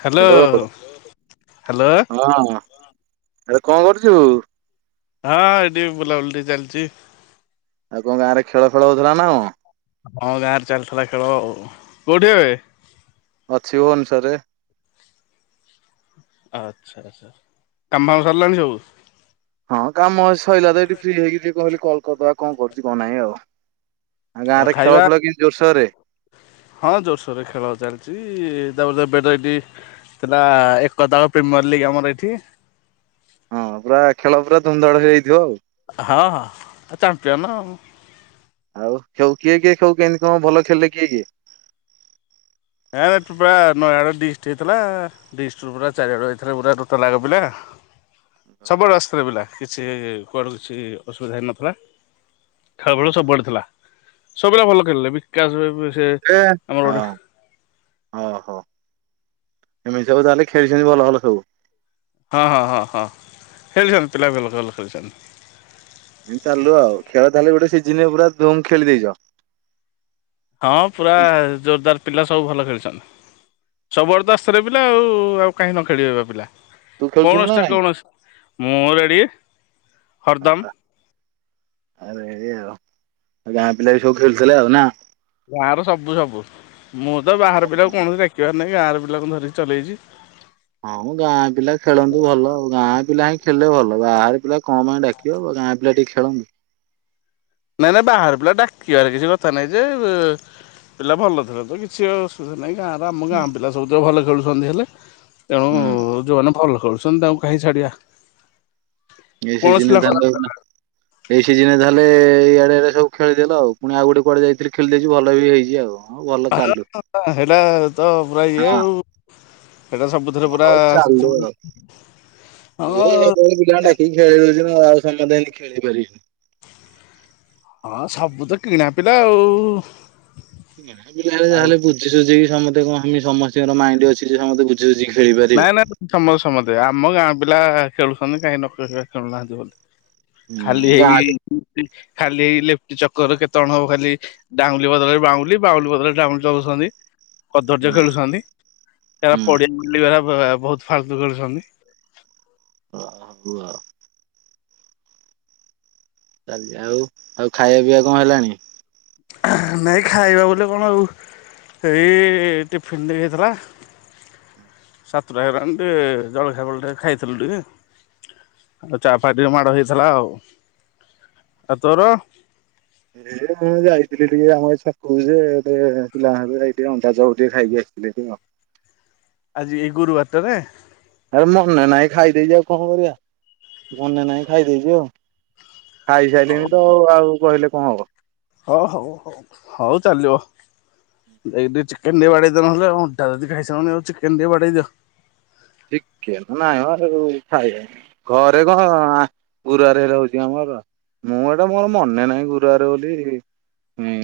Hello hello ହଁ hello ଆରେ କଣ୍ କରୁଚୁ? ହଁ ଏଇଠି ବୁଲାବୁଲି ଟିକେ ଚାଲିଚି। ଆଉ ତମ ଗାଁରେ ଖେଳ ଫେଳ ହଉଥିଲା ନା କଣ? ହଁ ଗାଁରେ ଚାଲିଥିଲା ଖେଳ ଆଉ। ଅଛିି ଭୁବନେଶ୍ଵର ରେ। ଆଚ୍ଛା ଆଚ୍ଛା କାମ ଫାମ ସରିଲାଣି ସବୁ? ହଁ କାମ ସଇଲା ତ ଏଇଠି ଫ୍ରି ହେଇକି ଟିକେ କହିଲଗ କଲ୍ କରିଦବା କଣ କରୁଚି କଣ ନାହିଁ ଆଉ। ଆ ଆଉ ଗାଁରେ ଖେଳ ଖାଇବା ଫେଳ [unintelligible] ଜୋର୍ ସୋର୍ ରେ? ହଁ ଜୋର୍ ସୋର୍ ରେ ଖେଳ ଚାଲିଚି ତାପରେ ଏପେଟେ [unintelligible] ଥିଲା ଏକ [unintelligible] ପ୍ରିମିୟର୍ ଲିଗ୍ ଆମର ଏଠି। ହଁ ପୁରା ଖେଳ ପୁରା ଧୁମଧାମ୍ ହେଇଥିବ ଆଉ। ହଁ- ହଁ ଆ ଚାମ୍ପିଅନ ଆଉ। ଆଉ ସବୁ କିଏ କିଏ ସବୁ କେମିତି କଣ ଭଲ ଖେଳିଲେ କିଏ କିଏ? [unintelligible] ଡିଷ୍ଟି ହେଇଥିଲା [unintelligible] ପୁରା ଚାରିଆଡୁ ଆଇଥିଲେ [unintelligible] ପିଲା। ସବୁଆଡୁ ଆସୁଥିଲେ ପିଲା କିଛି କୁଆଡୁ କିଛି ଅସୁବିଧା ହେଇନଥିଲା। ଖେଳଫେଳ ସବୁଆଡ଼େ ଥିଲା ସବୁପିଲା ଭଲ ଖେଳିଲେ ବିକାଶ୍ ଭାଇ ସେ ଆମର ଗୋଟେ ଓହୋ ଏମିତି ସବୁ ତାହେଲେ ଖେଳିଚନ୍ତି ଭଲ ଭଲ ସବୁ। ହଁ- ହଁ -ହଁ -ହଁ ଖେଳିଚନ୍ତି ପିଲା ଭଲ -ଭଲ ଖେଳିଚନ୍ତି। ଏମିତି ଚାଲୁ ଆଉ ଖେଳ ତାହେଲେ ଗୋଟେ ସିଜିନ୍ ପୁରା ଧୁମ୍ ଖେଳି ଦେଇଚ? ହଁ ପୁରା ଜୋରଦାର୍ ପିଲା ସବୁ ଭଲ ଖେଳିଚନ୍ତି। ସବୁ ଆଡୁ ତ ଆସିଥିଲେ ପିଲା ଆଉ- ଆଉ କାହିଁ ନ ଖେଳିବେ ବା ପିଲା। ତୁ ଖେଳୁଥିଲୁ ନା ନାଇଁ [unintelligible] ମୁଁ ରେଡ଼ି ହରଦମ୍। ଆରେ ଏଇଆ ଆଉ ଗାଁ ପିଲା ବି ସବୁ ଖେଳୁଥିଲେ ଆଉ ନା? ଗାଁ ର ସବୁ ସବୁ ମୁଁ ତ ବାହାର ପିଲାକୁ କୌଣସି ଡାକିବାର ନାହିଁ ଗାଁ ର ପିଲାଙ୍କୁ ଧରିକି ଚଲେଇଚି। ହଁ ମ ଗାଁ ପିଲା ଖେଳନ୍ତୁ ଭଲ ଆଉ ଗାଁ ପିଲା ହିଁ ଖେଳିଲେ ଭଲ ବାହାରେ ପିଲା କଣ ପାଇଁ ଡାକିବ ଗାଁ ପିଲା ଟିକେ ଖେଳନ୍ତୁ। ନାଇଁ ନାଇଁ ବାହାର ପିଲା ଡାକିବାର କିଛି କଥା ନାଇଁ ଯେ ପିଲା ଭଲ ଥିଲେ ତ କିଛି ଅସୁବିଧା ନାହିଁ ଗାଁର ଆମ ଗାଁ ହୁଁ ପିଲା ସବୁ ତ ଭଲ ଖେଳୁଚନ୍ତି ହେଲେ। ତେଣୁ ଯଉମାନେ ଭଲ ଖେଳୁଚନ୍ତି ତାଙ୍କୁ କାହିଁ ଛାଡିବା। [unintelligible] ଏଇ କୌଣସି ପିଲା ଖରାପ ସିଜିନ୍ ରେ ତାହେଲେ ଏଇଆଡେ ସବୁ ଖେଳିଦେଲ ଆଉ ପୁଣି ଆଉ ଗୋଟେ କୁଆଡେ ଯାଇଥିଲି ଖେଳିଦେଇଚି ଭଲ ବି ହେଇଚି ଆଉ। ହଁ ଭଲ ଚାଲୁ ହଁ [inaudible] ହେଟା ତ ପୁରା ଇଏ ଆଉ। ସେଇଟା ସବୁଥିରେ ପୁରା ହଉ ଚାଲୁ ଆଉ [inaudible] କି ହଁ ଖେଳଉଛି ନା ଆଉ ସମସ୍ତେ ହେନ୍ତୀ ଖେଳିଇ ପାରିବେନି। ହଁ ସବୁ ତ କିଣା ପିଲା ଆଉ। ଗାଁ ପିଲା ହେଲେ ଆଉ ଯାହେଲେ ବୁଝିୁସୁଝିକି ସମସ୍ତେ କଣ ସମସ୍ତଙ୍କର ମାଇଣ୍ଡ ଅଛି ସେ ସମସ୍ତେ ବୁ ଝୁ ଜି ଖେଳିପାରିବେ। ଆମର ସମସ୍ତେ ଆମ ଗାଁ ପିଲା ଖେଳୁଛନ୍ତି କାହିଁ ନ [unintelligible] ଖେଳୁନାହାନ୍ତି ବୋଲି। ଖାଲି ହୁଁ ଗାଁ ହେଇ ଖାଲି ହେଇ ଲେଫ୍ଟି ଚକରରେ କେତେ ଜଣ ହବ ଖାଲି। ଡ଼ାଉଁଲି ବଦଳରେ ବାଉଁଲି ବାଉଁଲି ବଦଳରେ ଡ଼ାଉଁଲି ଦଉଛନ୍ତି। କଦର୍ଯ୍ୟ ହୁଁ ଖେଳୁଛନ୍ତି ତାର ହୁଁ ପଡିଆ ମିଳିବାର ବା ବହୁତ ଫାଲତୁ ଖେଳୁଛନ୍ତି। ଅ ହ ହଉ ଆଉ। ଚାଲିଜି ଆଉ ଆଉ ଖାଇବା ପିଇବା କଣ ହେଲାଣି? ନାଇଁ ଖାଇବା ବୋଲେ କଣ ଆଉ। ସେଇ ଟିଫିିନ ଟିକେ ହେଇଥିଲା। ସାତଟା ହେଲାନି ଟିକେ ଜଳଖିଆ ଫଳଖିଆ ବେଳଟେ ଖାଇଥିଲୁ ଟିକେ। ଆଉ ଚା ଫା ଟିକେ ମାଡ ହେଇଥିଲା ଆଉ ଆଉ ତୋର? ଏ ଯାଇଥିଲି ଟିକେ ଆମ ଏଇ ଛକ କୁ ଯେ ଟିକେ ପିଲାଙ୍କ ସହ ଯାଇକି ଟିକେ ଅଣ୍ଡା ଚୋପ୍ ଟିକେ ଖାଇକି ଆସିଥିଲି ଟିକେ ଆଉ। ଆଜି ଏଇ ଗୁରୁବାରଟାରେ। ଆରେ ମନେ ନାହିଁ ଖାଇଦେଇଛି ଆଉ କଣ କରିବା ମନେ ନାହିଁ ଖାଇଦେଇଛି ଆଉ। ଖାଇସାଇଲିଣି ତ ଆଉ କହିଲେ କଣ ହବ। ଅହ ହଉ ହଉ ହଉ ହଉ ଚାଲିବ। ଏଇ ଟେ ଚିକେନ ଟେ ବଡେଇ ଦିଅ ନହେଲେ ଅଣ୍ଡା ଯଦି ଖାଇସାଇଲଣି ଆଉ ଚିକେନ ଟେ ବାଡେଇ ଦିଅ। ଚିକେନ ନାଇଁ ବା ସେସବୁ ଖାଇବା ଘରେ କଣ ଆଁ ଗୁରୁବାର ହେ ରହୁଛି ଆମର। ମୁଁ ଏଟା ମୋର ମନେ ନାହିଁ ଗୁରୁବାର ବୋଲି ହୁଁ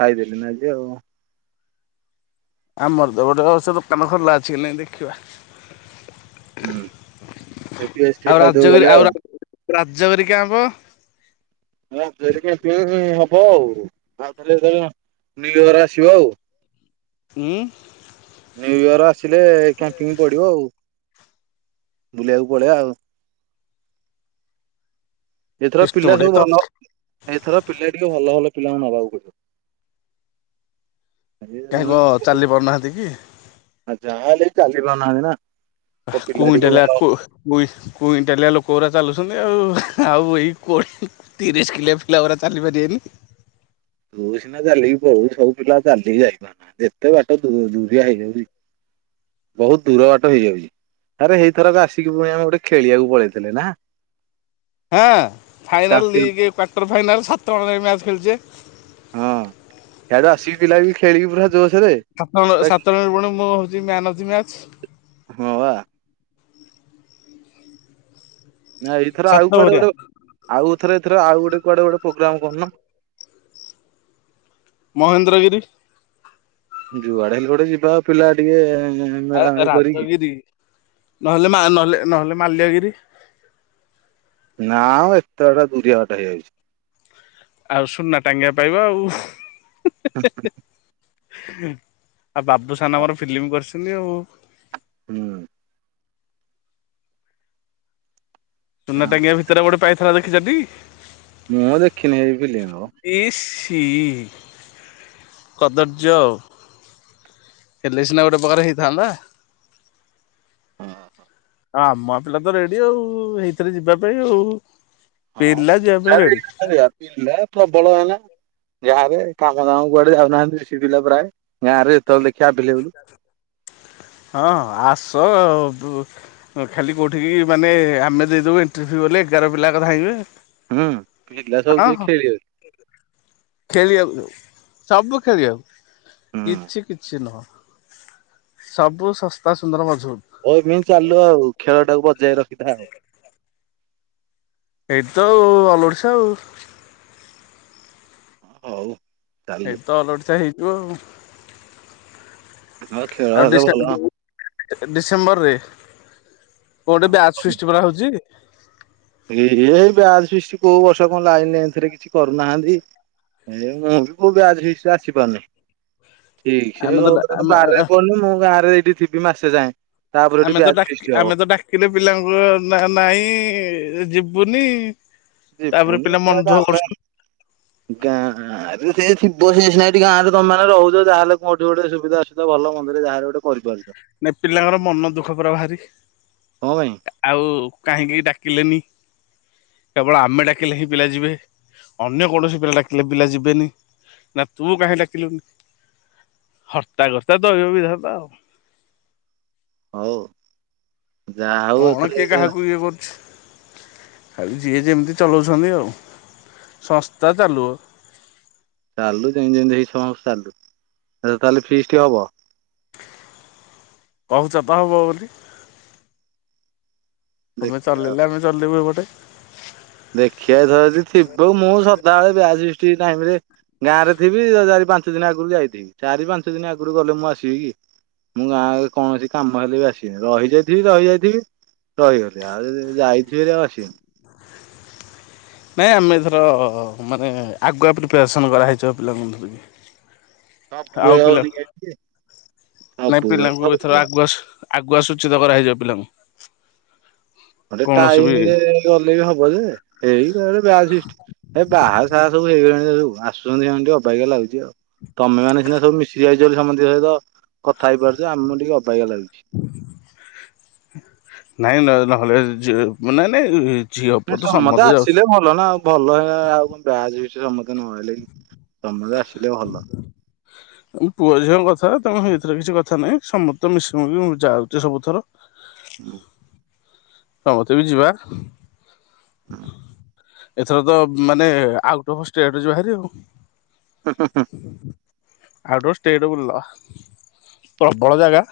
ଖାଇଦେଲି ନା ଆଜି ଆଉ। ଆମର ତ ଗୋଟେ ଅବଶ୍ୟ ଦୋକାନ ଖୋଲା ଅଛି ନାଇ ଦେଖିବା। ହୁଁ ସେ ପିଆଜ ଟିକେ ଆଉ ଖାଇଦବୁ ରାଜଗିରି ଗଲେ ଆଉ ରାଜଗରି କିଆଁମ୍ପ। ରାଜଗିରି କ୍ୟମ୍ପିଂ ହବ ଆଉ। ଆଉ ତାହେଲେ ନିୟୁ ୟେରରେ ଆସିବ ଆଉ। ହୁଁ। ନ୍ୟୁ ଇୟର ଆସିଲେ କ୍ୟାମ୍ପିଙ୍ଗ ପଡିବ ଆଉ ବୁଲିବାକୁ ପଳେଇବା ଆଉ। ଏଥର ସିଷ୍ଟମ ପିଲା ଟିକେ ସବୁ ତ ଭଲ ଏଥର ପିଲା ଟିକେ ଭଲ ଭଲ ପିଲାଙ୍କୁ ନେବାକୁ ପଡିବ। ଏ କାହିଁ କଣ ଚାଲି ପାରୁନାହାନ୍ତି କି। ଆରେ ଯାହା ହେଲେ ବି ଚାଲି ପାରୁନାହାନ୍ତି ନା। ତ ପିଲା ଟିକେ କୁଇଁଣ୍ଟାଲେ ଭଲ ଆକୁ କୁଇ କୁଇଁଟାଲିଆ ଲୋକଗୋରା ଚାଲୁଚନ୍ତି ଆଉ ଆଉ ଏଇ କୋଡି ତିରିଶ କିଲିଆ ପିଲା ଗୋରା ଚାଲିପାରିବେନି। ମୁଁ ସିନା ଚାଲିକି ପଳଉଚି ସବୁ ପିଲା ଚାଲିକି ଯାଇପାରୁ ନାହାନ୍ତି ଏତେ ବାଟ ଦୁ ଦୁରିଆ ହେଇଯାଉଚି। ବୋହୁତ ଦୂର ବାଟ ହେଇଯାଉଚି। ଆରେ ହେଇ ଥରକ ଆସିକି ଫୁଣି ଆମେ ଗୋଟେ ଖେଳିବାକୁ ପଳେଇଥିଲେ ନା। ହାଁ final champion league quarter final ସାତ ଜଣ ଯାଇ ମ୍ୟାଚ୍ ଖେଳିଚେ। ହିଆଡୁ ଆସିକି ପିଲା ବି ଖେଳିକି ପୁରା ଜୋସୋରେ। ସାତ ଜଣ ସତ ଜଣ ପୁଣି ମୁଁ ହୋଉଚି ମ୍ୟାନ ଅଫ ଦି ମ୍ୟାଚ। ହଁ ବା। ନାଁଇ ଏଇଥର ସାତ ଆଉ କୁଆଡେ ଭରିଆ ଗୋଟେ ଆଉ ଏଥର ଥର ଆଉ ଗୋଟେ କୁଆଡେ ଗୋଟେ ପ୍ରୋଗ୍ରାମ କରୁନ। ମହେନ୍ଦ୍ରଗିରି। ଯୁଆଡେ ହେଲେ ଗୋଟେ ଯିବା ପିଲା ଟିକେ ଆରେ ମେଳାମେଳି କରିକି ରାଜଗିରି ନହେଲେ ମା ନହେଲେ ନହେଲେ ମାଲ୍ୟଗିରି। ନା ମ ଏତେ ବାଟ ଦୁରିଆ ବାଟ ହେଇଯାଉଛି। ଆଉ ସୁନା ଟାଙ୍ଗିଆ ପାଇବ ଆଉ। ହୁଁ ହୁଁ। ଆଉ ବାବୁସାନ ଆମର ଫିଲ୍ମ କରୁସନ୍ତି ଆଉ। ହୁଁ। ସୁନା ଟାଙ୍ଗିଆ ଭିତରେ ଗୋଟେ ପାଇଥିଲା ଦେଖିଚଟି? ମୁଁ ଦେଖିନି ଏଇ ଫିଲ୍ମ ଆଉ। ଇସି କଦର୍ଯ୍ୟ ଆଉ। ହେଲେ ସିନା ଗୋଟେପ୍ରକାର ହେଇଥାନ୍ତା। ଆମ ପିଲା ତ ରେଡି ଆଉ ହେଇଥିରେ ଯିବା ପାଇଁ ଆଉ ହଁ। ପିଲା ଯିବା ପାଇଁ ରେଡି। ପିଲା ପ୍ରବଳ ଏନା ଗାଁରେ କାମଦାମ କୁଆଡେ ଯାଉନାହାନ୍ତି ବେଶୀ ପିଲା ପ୍ରାୟେ। ଗାଁରେ ଯେତେବଳେ ଦେଖିବ ଆଭେଲେବୁଲୁ। ହଁ ଆସ ବୁ ହଁ ଖାଲି କୋଉଠିକି ମାନେ ଆମେ ଦେଇଦେବୁ ଇଣ୍ଟରଭିୟୁ ବୋଲେ ଏଗାର ପିଲା ଏକ ଧାଇଁବେ। ହୁଁ ପିଲା ସବୁ ଯିବେ ଖେଳି ବାକୁ। [unintelligible] ଖେଳିବାକୁ ସବୁ ସବୁ ଖେଳିବାକୁ। ହୁଁ। କିଛି କିଛି ନୁହଁ ସବୁ ଶସ୍ତା ସୁନ୍ଦର ମଝବୁତ। ଏମିତି ଚାଲୁ ଆଉ ଖେଳ ଟାକୁ ବଜାଇ ରଖିଥା ଆଉ। ଏଇଠି ତ ଆଉ ଅଲ ଓଡ଼ିଶା ଆଉ। ହଉ। ଚାଲୁ ଏଇଠି ତ ଅଲଓଡ଼ିସା ହେଇଥିବ ହଁ ଖେଳ ଆଉ ହେଲେ ଡିଷ୍ଟା ଭଲ। ଡିସେମ୍ବର ରେ କୋଉଠି ବ୍ୟାଚ ଫିଷ୍ଟିପରା ହଉଛି। ଏଇ ଏ ବ୍ୟାଜ ଫିଷ୍ଟି କୋଉ ବର୍ଷ କଣ ଲାଇନ ହେନ୍ତିରେ କିଛି କରୁନାହାନ୍ତି। ଏ ମୁଁ ବି କଉ ବ୍ୟାଚ ଫିଷ୍ଟିରେ ଆସିପାରୁନି। ଠିକ୍ ସେ ଆମେ ତ କ ଆମେ ବାରେପଡନି ମୁଁ ଗାଁରେ ଏଇଠି ଥିବି ମାସେ ଯାଏଁ। ଆମେ ତାପରଠୁ ତ ବ୍ୟାଚ ଡାକି ଫିଷ୍ଟି ଆମେ ହବ। ତ ଡାକିଲେ ପିଲାଙ୍କୁ ନା ନାଇଁ ଯିବୁନି। ତାପରେ ପିଲା ମନ ଦୁଃଖ କରୁଛ ଗାଁ ଗାଁରେ ସେ ଥିବ ସେସିନି ଏଠି ଗାଁ ରେ ତମମାନେ ରହୁଛ ଯାହାଲେ କଉଠି ଗୋଟେ ସୁବିଧା ଅସୁବିଧା ଭଲନ୍ଦରେ ଯାହାଲେ ଗୋଟେ କରିପାରୁ ନାଇଁ ପିଲାଙ୍କର ମନ ଦୁଃଖ ପରା ଭାରି କଣ ପାଇଁ କା ଆଉ କାହିଁକି ଡାକିଲେନି। କେବଳ ଆମେ ଡାକିଲେ ହିଁ ପିଲା ଯିବେ ଅନ୍ୟ କୌଣସି ପିଲା ଡାକିଲେ ପିଲା ଯିବେନି। ନା ତୁ କାହିଁ ଡାକିଲୁନି ହର୍ତ୍ତା କର୍ତ୍ତା ଦଇବ ବିଧାତା ଆଉ। ହଉ ଯାହା ହଉ ଏଥର ଗୋଟେ ପିଏ କରୁଛି। ଆଉ ଯିଏ ଯେମିତି ଚଲଉଛନ୍ତି ଆଉ ସଂସ୍ତା ଚାଲୁ। ଚାଲୁ ଯେମିତି ଯେମିତି ହେଇ ସମସ୍ତ ଚାଲୁ ଏ ତାହେଲେ ଫିଷ୍ଟି ହବ? କହୁଛ ତ ହେବ ବୋଲି। ତୁମେ ଦେଖିବା ଚଲେଇଲେ ଆମେ ଚଲେଇବୁ ଏପଟେ। ଦେଖିଆ ଧରଯଦି ଥିବ ମୁଁ ସଦାବେଳେ ବ୍ୟାଚଫିଷ୍ଟି ଟାଇମ୍ ରେ ଗାଁରେ ଥିବି ଚାରି, ପାଞ୍ଚ ଦିନ ଆଗରୁ ଯାଇଥିବି ଚାରି, ପାଞ୍ଚ ଦିନ ଆଗରୁ ଗଲେ ମୁଁ ଆସିବି କି? ମୁଁ ଗାଁରେ କୌଣସି କାମ ହେଲେ ବି ଆସିବିନି ରହିଯାଇଥିବି ରହିଯାଇଥିବି। ରହିଗଲି ଆଉ ଯାଇଥିବି ଆଉ ଆସିବିନି। ନାଇଁ ଆମେ ଏଥର ମାନେ ଆଗୁଆ ପ୍ରିପାରେସନ୍ କରାହେଇଚି ପିଲାଙ୍କ ଧରିକି। ଆଉ ସବୁବେଳେ ପିଲା ହଉନି କେମିତି ନାଇଁ ସବୁବେଳେ ପିଲାଙ୍କୁ ହଉଛି ଏଥର ବା ଆଗୁଆ ଆଗୁଆ ସୂଚିତ କରାହେଇଯିବ ପିଲାଙ୍କୁ। ଗୋଟେ କୌଣସି ବି ଟାଇମରେ ଗଲେ ବି ହବ ଯେ ଏଇ [unintelligible] ଏ ବାହା ସାହା ସବୁ ହେଇଗଲାଣି ସବୁ ଆସୁଛନ୍ତି ସେ ଟ ଅବାଗିଆ ଲାଗୁଛି ଆଉ। ତମେ ମାନେ ସିନା ସବୁ ମିଶିକି ଯାଇଛ ବୋଲି ସମସ୍ତଙ୍କ ସହିତ କଥା ହେଇପାରୁଛ ଆମକୁ ଟିକେ ଅବାଗିଆ ଲାଗୁଛି। ନାଇଁ ନ ନହେଲେ ଯ ନାଇଁ ନାଇଁ। ଝିଅ ନା ପୁଅ ତ ସମସ୍ତେ ଆସିଲେ ଯାଉଛୁ। ଭଲ ନାଉ ଭଲ ଆଉ [unintelligible] ସମସ୍ତେ ନଆଇଲେ ତମେ ବି ଆସିଲେ ଭଲ। ପୁଅ ଝିଅଙ୍କ କଥା ତମ ହେଇତିରେ କିଛି କଥା ନାହିଁ ସମସ୍ତେ ମିଶୁ ମିଶୁ ଯାଉଛି ସବୁଥର। ଉଁ। ସ ମତେ ବି ଯିବା। ଏଥର ତ ମାନେ ଆଉଟ୍ ଅଫ୍ ଷ୍ଟେଟ ଯିବା ହାରି ଆଉ। ହୁଁ ହୁଁ ହୁଁ। ଆଉଟ ଅଫ ଷ୍ଟେଟ ବୁଲ ପ୍ରବଳ ଜାଗା।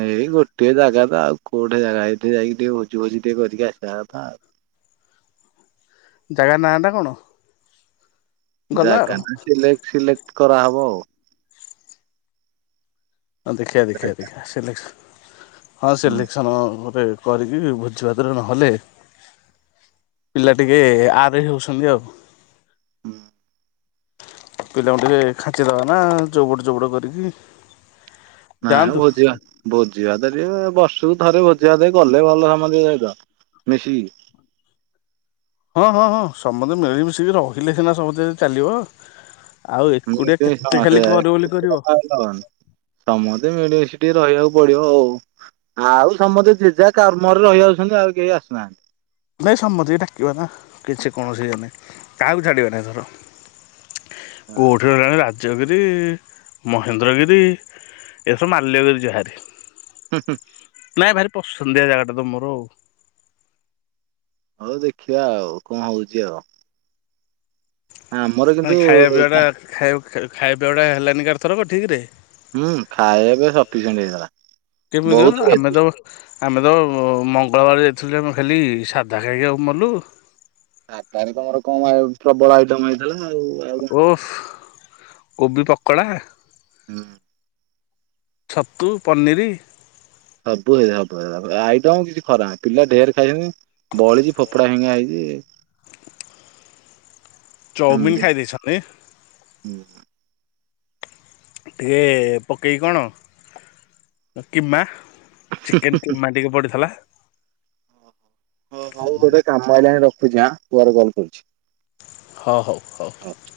ଏଇ ଗୋଟେ ଜାଗା ତ ଆଉ କୋଉଟେ ଜାଗା ଏଇଠି ଯାଇକି ଟିକେ ଭୋଜି ଫୋଜୀ ଟିକେ କରିକି ଆସିବା କଥା ଉ। ଜାଗା ନାଁଟା କଣ? ଗଲା ଜାଗା ଆଉ ସିଲେକ୍ଟ ସିଲେକ୍ଟ କରାହବ ଆଉ। ହଁ ଦେଖିଆ ଦେଖିଆ ଜାଗା। ଦେଖିଆ ସିଲେକ୍ସନ୍ ହଁ ହୁଁ ସିଲେକ୍ସନ୍ ଗୋଟେ କରିକି ଭୋଜିଭାତ ଟେ ନହେଲେ ପିଲା ଟିକେ ଆର ହଉଛନ୍ତି ଆଉ। ଉଁ। ପିଲାଙ୍କୁ ଟିକେ ଖାଚିଦବା ନା ଚୋବଡ ଚୋବଡ କରିକି। ନା ଯାଆନ୍ତୁ ଭୋଜି ବା ଭୋଜି ବାତ ଟିକେ ବର୍ଷକୁ ଥରେ ଭୋଜି ଭାତ କଲେ ଭଲସମତୀ ଙ୍କ ସହିତ ମିଶିକି। ହଁ ହଁ ହଁ ସମସ୍ତେ ମିଳିମିଶିକି ରହିଲେ ସିନା ସମସ୍ତେ ଚାଲିବ। ଆଉ ଏକୁଟିଆ କେତେ ଖାଲି କର ବୋଲି କରିବ। ହ ସମସ୍ତେ ମିଳିମିସି ଟିକେ ରହିବାକୁ ପଡିବ ଆଉ। ଆଉ ସମସ୍ତେ ଜେଜା କାମରେ ରହିଯାଉଛନ୍ତି ଆଉ କେହି ଆସୁନାହାନ୍ତି। ନାଇଁ ସମତି କି ଡାକିବା ନା କିଛି କୌଣସି ଇଏ ନାହିଁ କାହାକୁ ଛାଡ଼ିବା ନି ଏଥର। ହୁଁ [unintelligible] ରାଜ୍ୟ ଗିରି ମହେନ୍ଦ୍ରଗିରି ଏସବୁ ମାଲ୍ୟଗିରି ଯାହାରି। ହୁଁ ହୁଁ। ନାଇଁ ଭାରି ପସନ୍ଦିଆ ଜାଗାଟା ତ ମୋର ଆଉ। ହଉ ଦେଖିବା ଆଉ କଁ ହଉଛି ଆଉ। ଆମର ମାନେ କିନ୍ତୁ ଖାଇବା ପିଇବାଟା ଖାଇବା ପିବାଟା ହେଲାନି କି ଆରଥରକ ଠିକ ରେ। ହୁଁ ଖାଇବା ସଫିସିଏଣ୍ଟ ହେଇଥିଲା, କେମିତି ମ ବହୁତ ହେବୀ। [unintelligible] ଆମେ ତ ମଙ୍ଗଳବାର ଯାଇଥିଲୁ ଆମେ ଖାଲି ସାଧା ଖାଇ ଖାଇକି ମଲୁ। ସାଦା ରେ ତମର କଣ ପ୍ରବଳ ଆଇଟମ ହେ ଓଫ, କୋବି ପକଡ଼ା। ହୁଁ। ଛତୁ, ପନିରି ସବୁ ହେଇ ସବୁ ହେଇ ଆଇଟମ୍ କିଛି ଖରାପ ପିଲା ଢେର୍ ଖାଇଛନି। ବଳିଛି ଫୋଫ ଫୋପଡ଼ା ଫିଙ୍ଗା ହେଇଛି। ଚଉମିନ୍ ଖାଇ ଦେଇଛନ୍ତି। ହୁଁ। [unintelligible] ଟିକେ ପକେଇକି କଣ କିମା। ଚିକେନ୍ କିମା ଟିକେ ପଡିଥିଲା। ଅ ହଉ ଗୋଟେ କାମ ଆଇଲାଣି ରଖୁଚି ଆଁ ପରେ କଲ୍ କରୁଛି। ହ ହଉ। ହଉ। ରହୁଛି